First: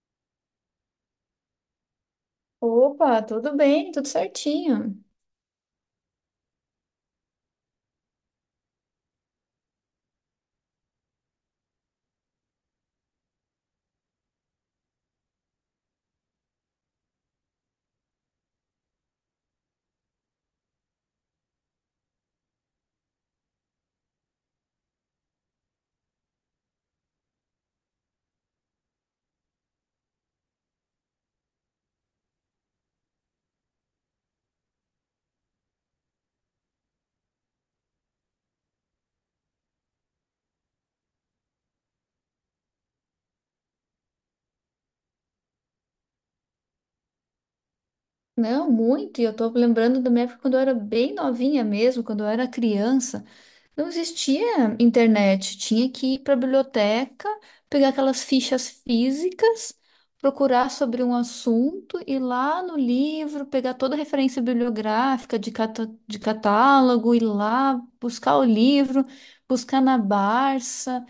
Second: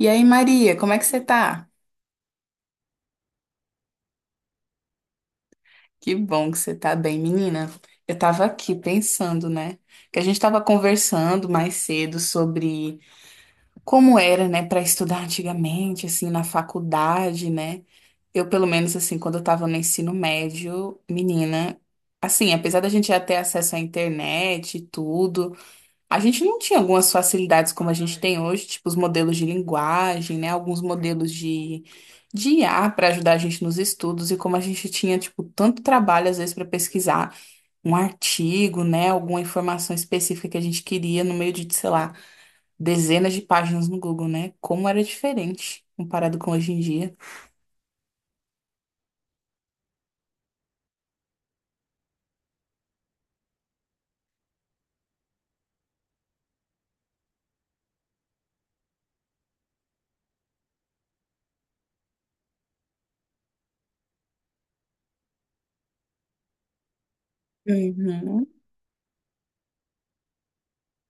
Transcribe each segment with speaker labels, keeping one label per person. Speaker 1: E aí, Maria, como é que você tá?
Speaker 2: Opa, tudo bem, tudo certinho.
Speaker 1: Que bom que você tá bem, menina. Eu tava aqui pensando, né? Que a gente tava conversando mais cedo sobre como era, né, para estudar antigamente, assim, na faculdade, né? Eu, pelo menos, assim, quando eu tava no ensino médio, menina, assim, apesar da gente já ter acesso à internet e tudo. A gente não tinha algumas facilidades como a gente tem hoje, tipo os modelos de linguagem, né? Alguns modelos de IA para ajudar a gente nos estudos e como a gente tinha, tipo, tanto trabalho às vezes para pesquisar um artigo, né? Alguma informação específica que a gente queria no meio de, sei lá, dezenas de páginas no Google, né? Como era diferente comparado com hoje em dia.
Speaker 2: Não, muito. E eu tô lembrando da minha época quando eu era bem novinha mesmo, quando eu era criança. Não existia internet, tinha que ir para a biblioteca, pegar aquelas fichas físicas, procurar sobre um assunto, ir lá no livro, pegar toda a referência bibliográfica de, de catálogo, ir lá buscar o
Speaker 1: Uhum.
Speaker 2: livro, buscar na Barça.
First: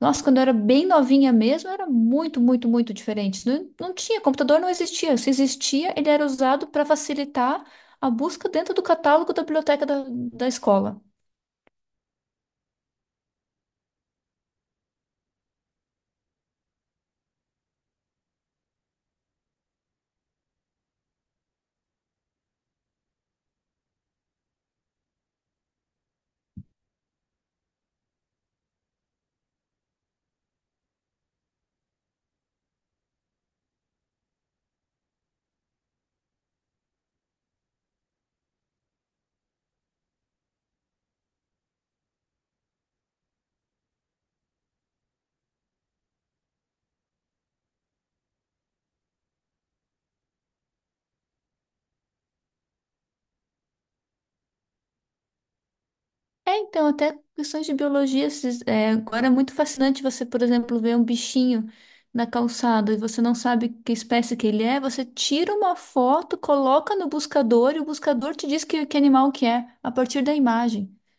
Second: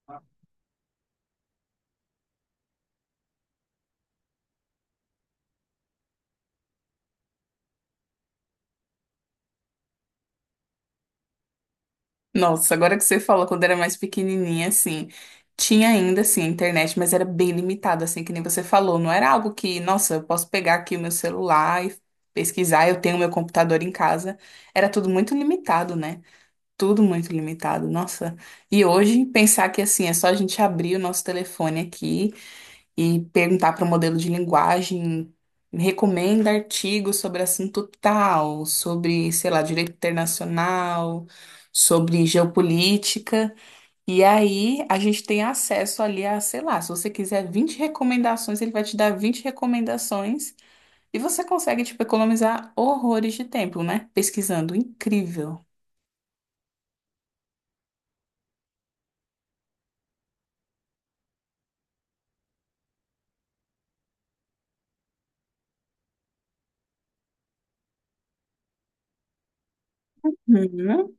Speaker 2: Nossa, quando eu era bem novinha mesmo, era muito, muito, muito diferente. Não, não tinha, computador não existia. Se existia, ele era usado para facilitar a busca dentro do catálogo da biblioteca da escola.
Speaker 1: Nossa, agora que você fala, quando era mais pequenininha, assim, tinha ainda, assim, a internet, mas era bem limitada, assim, que nem você falou. Não era algo que, nossa, eu posso pegar aqui o meu celular e pesquisar, eu tenho meu computador em casa. Era tudo muito limitado, né? Tudo muito limitado, nossa. E hoje, pensar que, assim, é só a gente abrir o nosso telefone aqui e perguntar para o modelo de linguagem, recomenda artigos sobre assunto tal, sobre, sei lá, direito internacional, sobre geopolítica. E aí a gente tem acesso ali a, sei lá, se você quiser 20 recomendações, ele vai te dar 20 recomendações e você consegue, tipo, economizar horrores de tempo, né? Pesquisando. Incrível.
Speaker 2: É, então, até questões de biologia, agora é muito fascinante você, por exemplo, ver um bichinho na calçada e você não sabe que espécie que ele é, você tira uma foto, coloca no buscador e o buscador te diz que animal que é, a partir da imagem.
Speaker 1: Uhum.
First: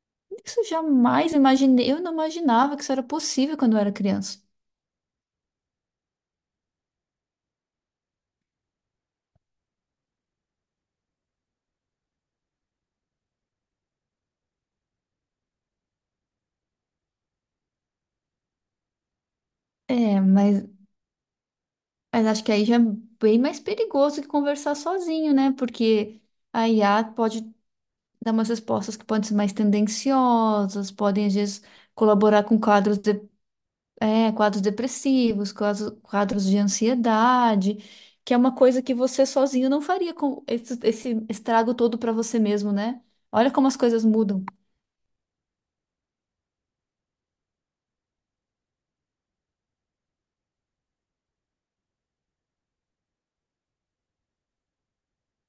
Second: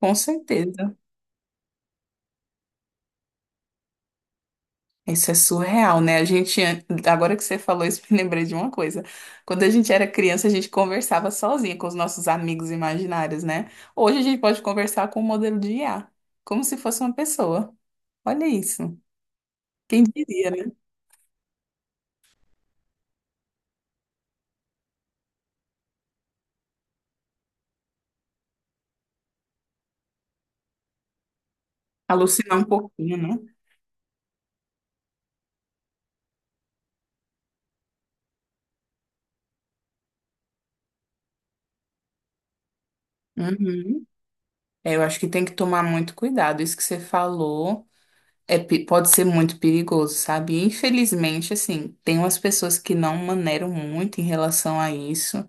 Speaker 1: Com
Speaker 2: Isso eu
Speaker 1: certeza.
Speaker 2: jamais imaginei, eu não imaginava que isso era possível quando eu era criança.
Speaker 1: Isso é surreal, né? A gente, agora que você falou isso, me lembrei de uma coisa. Quando a gente era criança, a gente conversava sozinha com os nossos amigos imaginários, né? Hoje a gente pode conversar com o modelo de IA, como se fosse uma pessoa. Olha isso. Quem
Speaker 2: É,
Speaker 1: diria, né?
Speaker 2: mas acho que aí já é bem mais perigoso que conversar sozinho, né? Porque a IA pode dar umas respostas que podem ser mais tendenciosas, podem, às vezes, colaborar
Speaker 1: Alucinar
Speaker 2: com
Speaker 1: um
Speaker 2: quadros,
Speaker 1: pouquinho, né?
Speaker 2: é, quadros depressivos, quadros de ansiedade, que é uma coisa que você sozinho não faria com esse estrago todo para você mesmo, né? Olha como as coisas
Speaker 1: Uhum.
Speaker 2: mudam.
Speaker 1: É, eu acho que tem que tomar muito cuidado. Isso que você falou é, pode ser muito perigoso, sabe? Infelizmente, assim, tem umas pessoas que não maneiram muito em relação a isso.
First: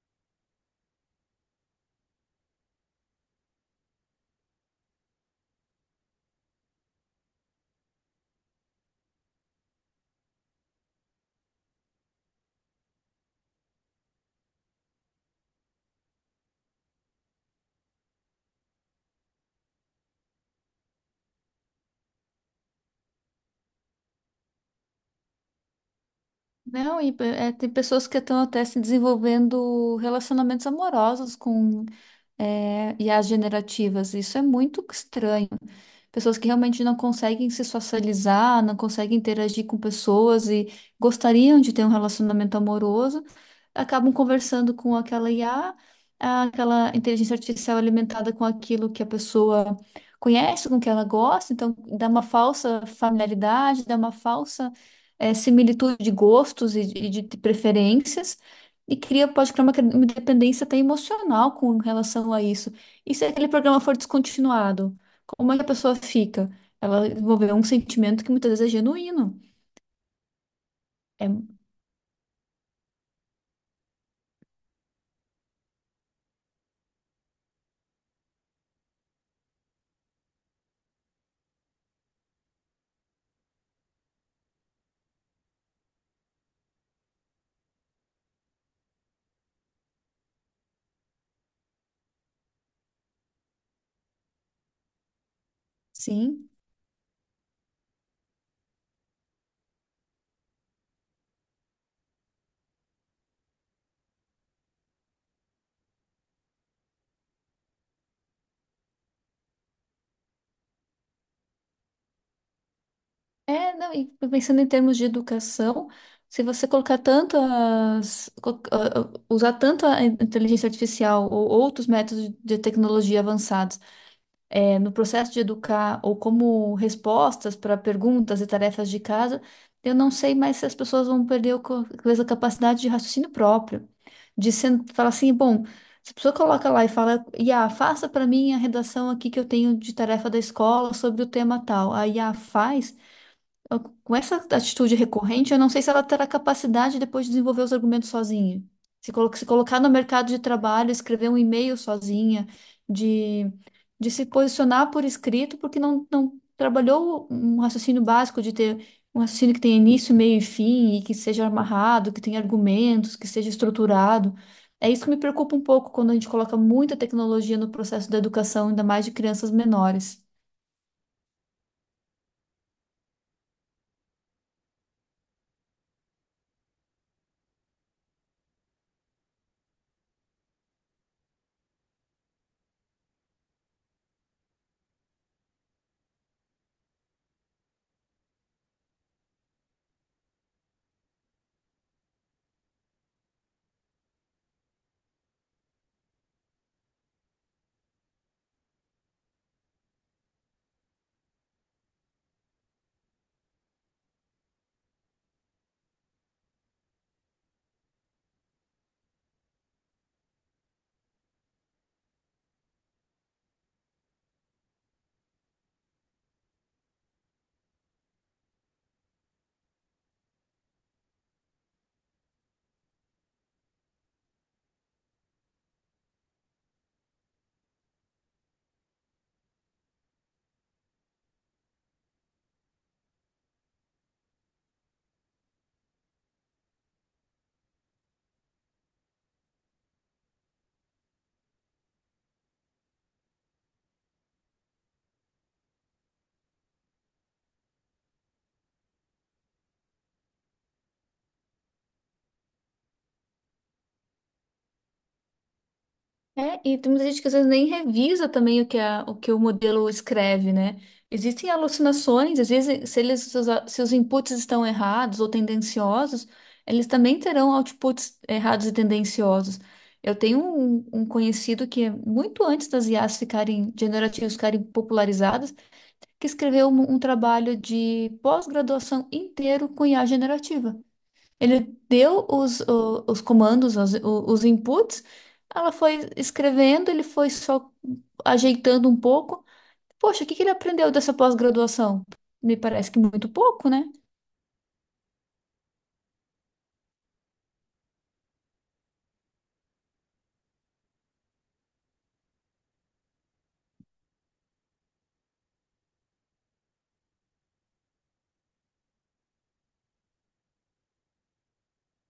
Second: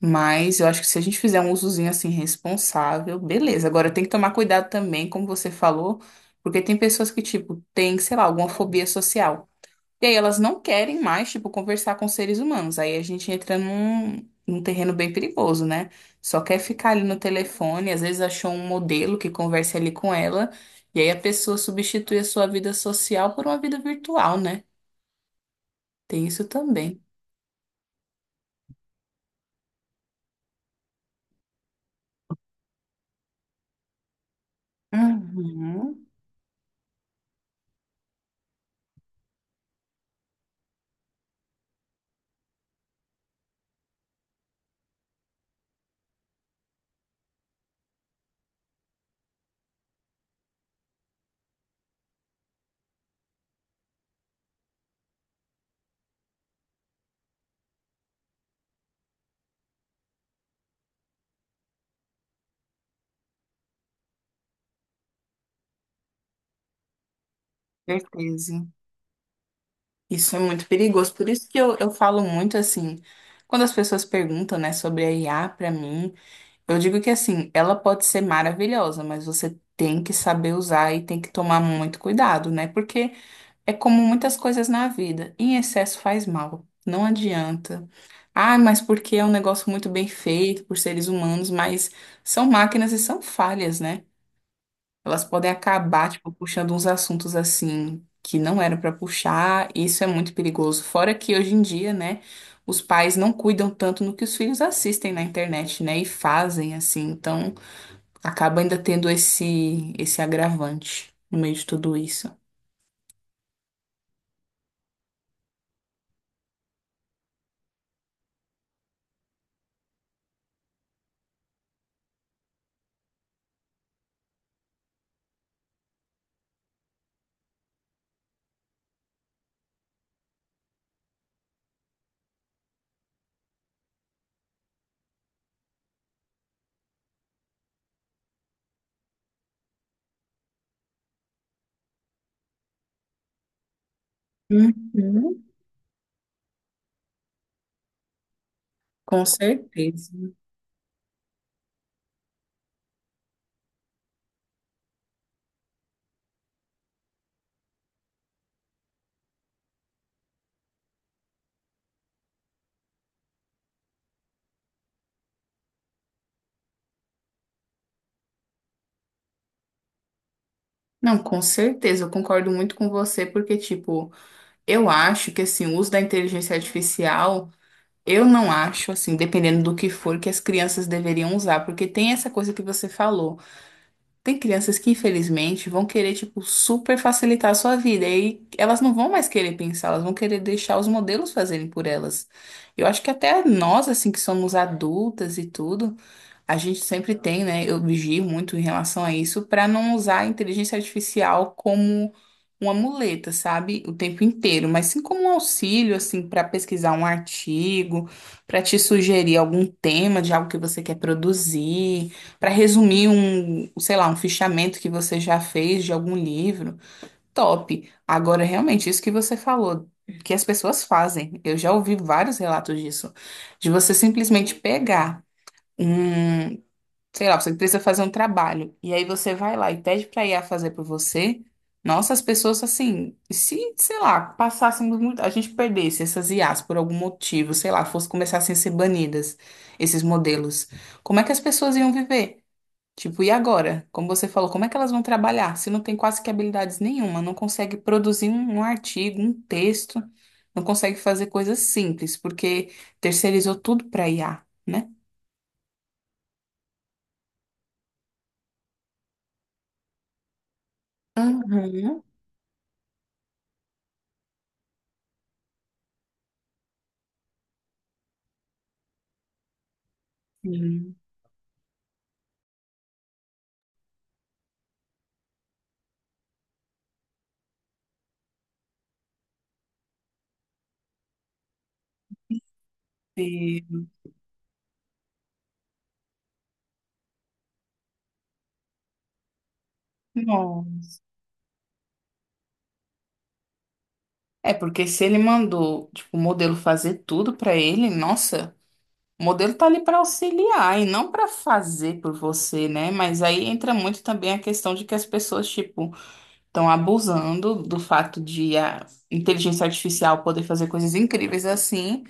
Speaker 1: Mas eu acho que se a gente fizer um usozinho assim responsável, beleza. Agora tem que tomar cuidado também, como você falou, porque tem pessoas que, tipo, têm, sei lá, alguma fobia social. E aí elas não querem mais, tipo, conversar com seres humanos. Aí a gente entra num terreno bem perigoso, né? Só quer ficar ali no telefone, às vezes achou um modelo que converse ali com ela, e aí a pessoa substitui a sua vida social por uma vida virtual, né? Tem isso também.
Speaker 2: Não, e é, tem pessoas que estão até se desenvolvendo relacionamentos amorosos com I as generativas. Isso é muito estranho.
Speaker 1: Uhum,
Speaker 2: Pessoas que realmente não conseguem se socializar, não conseguem interagir com pessoas e gostariam de ter um relacionamento amoroso, acabam conversando com aquela IA, ah, aquela inteligência artificial alimentada com aquilo que a pessoa conhece, com o que ela gosta, então dá uma falsa familiaridade, dá uma falsa similitude de gostos e de preferências e cria, pode criar uma, uma dependência até emocional com relação a isso. E se aquele programa for descontinuado? Como é que a pessoa fica? Ela desenvolveu um sentimento que muitas
Speaker 1: certeza.
Speaker 2: vezes é genuíno.
Speaker 1: Isso é muito perigoso.
Speaker 2: É,
Speaker 1: Por isso que eu falo muito assim, quando as pessoas perguntam, né, sobre a IA pra mim, eu digo que assim, ela pode ser maravilhosa, mas você tem que saber usar e tem que tomar muito cuidado, né? Porque é como muitas coisas na vida, em excesso faz mal, não adianta. Ah, mas porque é um negócio muito bem feito por seres humanos, mas são máquinas e são falhas, né? Elas podem acabar, tipo,
Speaker 2: sim.
Speaker 1: puxando uns assuntos assim que não eram pra puxar, e isso é muito perigoso. Fora que hoje em dia, né, os pais não cuidam tanto no que os filhos assistem na internet, né, e fazem assim. Então, acaba ainda tendo esse agravante no meio de tudo isso.
Speaker 2: É, não, e pensando em termos de educação, se você colocar tanto as, usar tanto a inteligência artificial ou outros métodos de tecnologia avançados no processo de educar ou como respostas para perguntas e tarefas de casa, eu não sei mais se as pessoas vão perder o talvez a capacidade de raciocínio próprio, de falar assim, bom, se a pessoa coloca lá e fala, Iá, faça para mim a redação aqui que eu tenho de tarefa da escola sobre o tema tal. A Iá faz, Com essa atitude
Speaker 1: Uhum.
Speaker 2: recorrente, eu não sei se ela terá capacidade depois de desenvolver os argumentos sozinha.
Speaker 1: Com
Speaker 2: Se colocar no
Speaker 1: certeza.
Speaker 2: mercado de trabalho, escrever um e-mail sozinha, de, de se posicionar por escrito, porque não, não trabalhou um raciocínio básico de ter um raciocínio que tenha início, meio e fim, e que seja amarrado, que tenha argumentos, que seja estruturado. É isso que me preocupa um pouco quando a gente coloca muita tecnologia no processo da educação, ainda mais de crianças menores.
Speaker 1: Não, com certeza, eu concordo muito com você, porque, tipo, eu acho que, assim, o uso da inteligência artificial. Eu não acho, assim, dependendo do que for, que as crianças deveriam usar, porque tem essa coisa que você falou. Tem crianças que, infelizmente, vão querer, tipo, super facilitar a sua vida, e aí elas não vão mais querer pensar, elas vão querer deixar os modelos fazerem por elas. Eu acho que até nós, assim, que somos adultas e tudo. A gente sempre tem, né? Eu vigio muito em relação a isso para não usar a inteligência artificial como uma muleta, sabe? O tempo inteiro, mas sim como um auxílio, assim, para pesquisar um artigo, para te sugerir algum tema de algo que você quer produzir, para resumir um, sei lá, um fichamento que você já fez de algum livro. Top. Agora, realmente, isso que você falou, que as pessoas fazem. Eu já ouvi vários relatos disso, de você simplesmente pegar um, sei lá, você precisa fazer um trabalho, e aí você vai lá e pede para IA fazer por você, nossa, as pessoas assim, se, sei lá, passássemos muito, a gente perdesse essas IAs por algum motivo, sei lá, fosse começassem a ser banidas, esses modelos, como é que as pessoas iam viver? Tipo, e agora? Como você falou, como é que elas vão trabalhar se não tem quase que habilidades nenhuma, não consegue produzir um artigo, um texto, não consegue fazer coisas simples, porque terceirizou tudo para IA, né?
Speaker 2: É, e tem muita gente que às vezes nem revisa também o que, o que o modelo escreve, né? Existem
Speaker 1: Uhum.
Speaker 2: alucinações, às vezes, se eles, se os inputs estão errados ou tendenciosos, eles também terão outputs errados e tendenciosos. Eu tenho um,
Speaker 1: Sim.
Speaker 2: um conhecido que, é muito antes das IAs ficarem generativas, ficarem popularizadas, que escreveu um, um trabalho de pós-graduação inteiro com IA generativa. Ele deu os comandos,
Speaker 1: Sim.
Speaker 2: os inputs, ela foi escrevendo, ele foi só ajeitando um pouco. Poxa, o que que ele
Speaker 1: Não.
Speaker 2: aprendeu dessa pós-graduação? Me parece que muito pouco, né?
Speaker 1: É porque se ele mandou, tipo, o modelo fazer tudo pra ele, nossa, o modelo tá ali pra auxiliar e não pra fazer por você, né? Mas aí entra muito também a questão de que as pessoas, tipo, estão abusando do fato de a inteligência artificial poder fazer coisas incríveis assim.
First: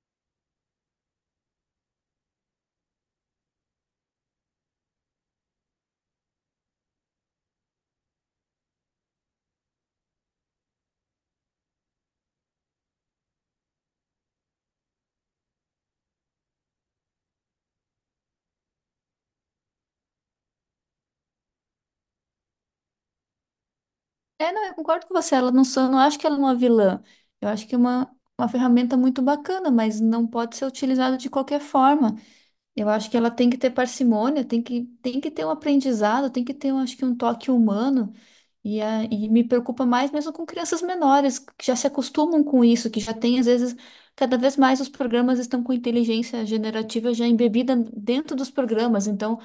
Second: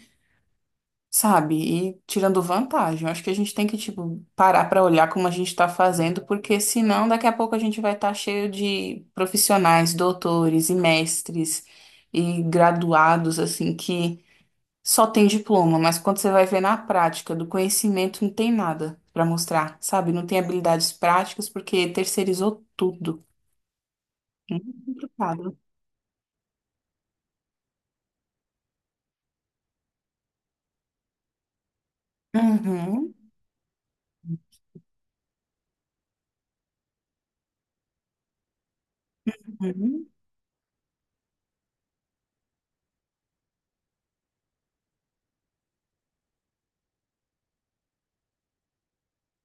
Speaker 1: Sabe? E tirando vantagem. Eu acho que a gente tem que, tipo, parar pra olhar como a gente tá fazendo, porque senão daqui a pouco a gente vai estar cheio de profissionais, doutores e mestres e graduados, assim, que só tem diploma, mas quando você vai ver na prática do conhecimento não tem nada pra mostrar, sabe? Não tem habilidades práticas porque terceirizou tudo.
Speaker 2: É, não, eu
Speaker 1: Muito
Speaker 2: concordo com você, ela
Speaker 1: complicado.
Speaker 2: não, só, não acho que ela é uma vilã. Eu acho que é uma ferramenta muito bacana, mas não pode ser utilizada de qualquer forma. Eu acho
Speaker 1: Uhum,
Speaker 2: que ela tem que ter parcimônia, tem que ter um aprendizado, tem que ter, eu acho que, um toque humano. E, e me preocupa
Speaker 1: uhum.
Speaker 2: mais mesmo com crianças menores, que já se acostumam com isso, que já tem, às vezes, cada vez mais os programas estão com inteligência generativa já embebida dentro dos programas. Então,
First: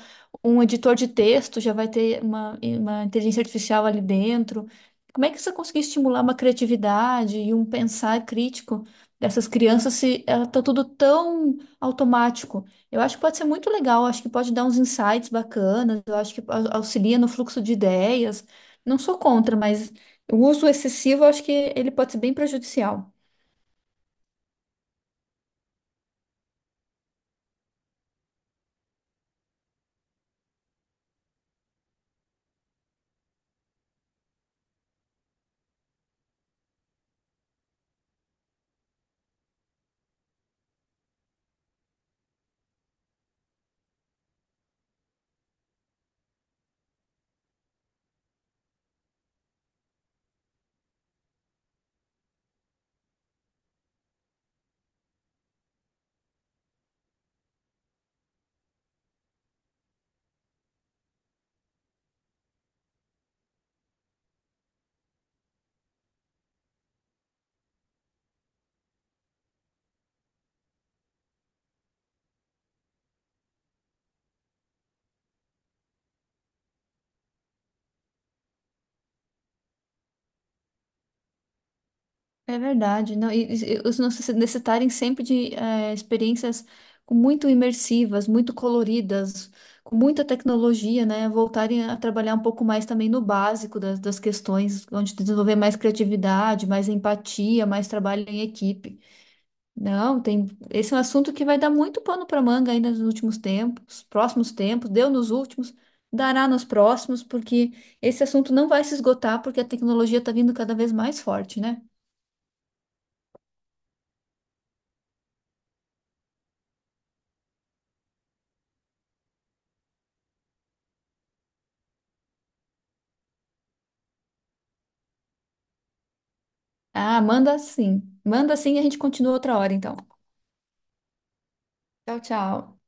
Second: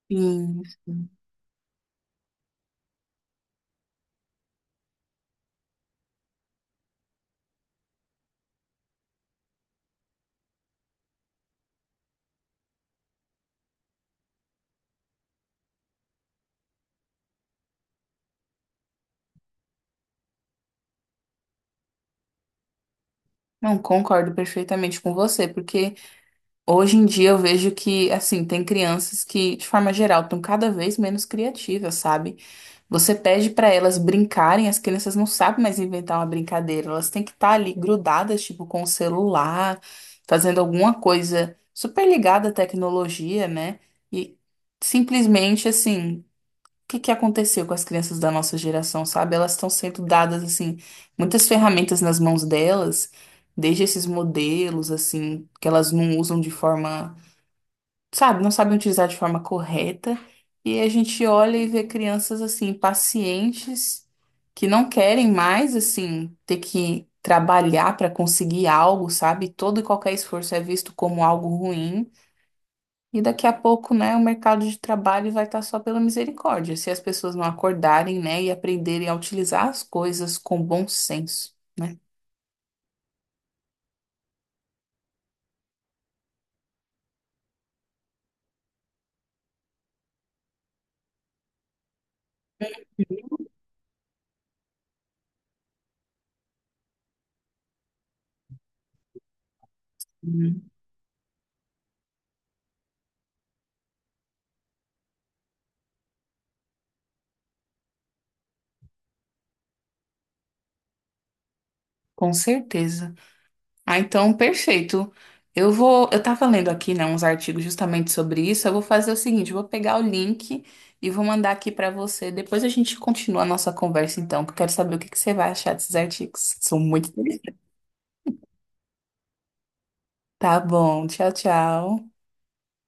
Speaker 2: um editor
Speaker 1: Isso.
Speaker 2: de texto já vai ter uma inteligência artificial ali dentro. Como é que você conseguir estimular uma criatividade e um pensar crítico dessas crianças se está tudo tão automático? Eu acho que pode ser muito legal, acho que pode dar uns insights bacanas, eu acho que auxilia no fluxo de ideias. Não sou contra, mas o uso excessivo, eu acho que ele pode ser bem prejudicial.
Speaker 1: Não, concordo perfeitamente com você, porque hoje em dia eu vejo que, assim, tem crianças que, de forma geral, estão cada vez menos criativas, sabe? Você pede para elas brincarem, as crianças não sabem mais inventar uma brincadeira, elas têm que estar ali grudadas, tipo, com o celular, fazendo alguma coisa super ligada à tecnologia, né? E simplesmente, assim, o que que aconteceu com as crianças da nossa geração, sabe? Elas estão sendo dadas, assim, muitas ferramentas nas mãos delas, desde esses modelos, assim, que elas não usam de forma sabe, não sabem utilizar de forma correta. E a gente olha e vê crianças assim, pacientes, que não querem mais assim ter que trabalhar para conseguir algo, sabe? Todo e qualquer esforço é visto como algo ruim. E daqui a pouco, né, o mercado de trabalho vai estar só pela misericórdia, se as pessoas não acordarem, né, e aprenderem a utilizar as coisas com bom senso, né?
Speaker 2: É verdade, não, e os nossos necessitarem sempre de experiências com muito imersivas, muito coloridas, com muita tecnologia, né? Voltarem a trabalhar um pouco mais também no básico das, das questões, onde desenvolver mais criatividade, mais empatia, mais trabalho em equipe. Não, tem.
Speaker 1: Hum.
Speaker 2: Esse é um assunto que vai dar muito pano para manga ainda nos últimos tempos, próximos tempos, deu nos últimos, dará nos próximos, porque esse assunto não vai se esgotar, porque a tecnologia está vindo cada vez mais forte, né?
Speaker 1: Com certeza. Ah, então, perfeito. Eu vou, eu tava lendo aqui, né, uns artigos justamente sobre isso. Eu vou fazer o seguinte, eu vou pegar o link e vou mandar aqui pra você. Depois a gente continua a nossa conversa, então, que eu quero saber o que que você vai achar desses artigos. São muito
Speaker 2: Ah, manda
Speaker 1: interessantes.
Speaker 2: sim. Manda sim e a gente continua outra hora, então.
Speaker 1: Tá bom, tchau, tchau.
Speaker 2: Tchau, tchau.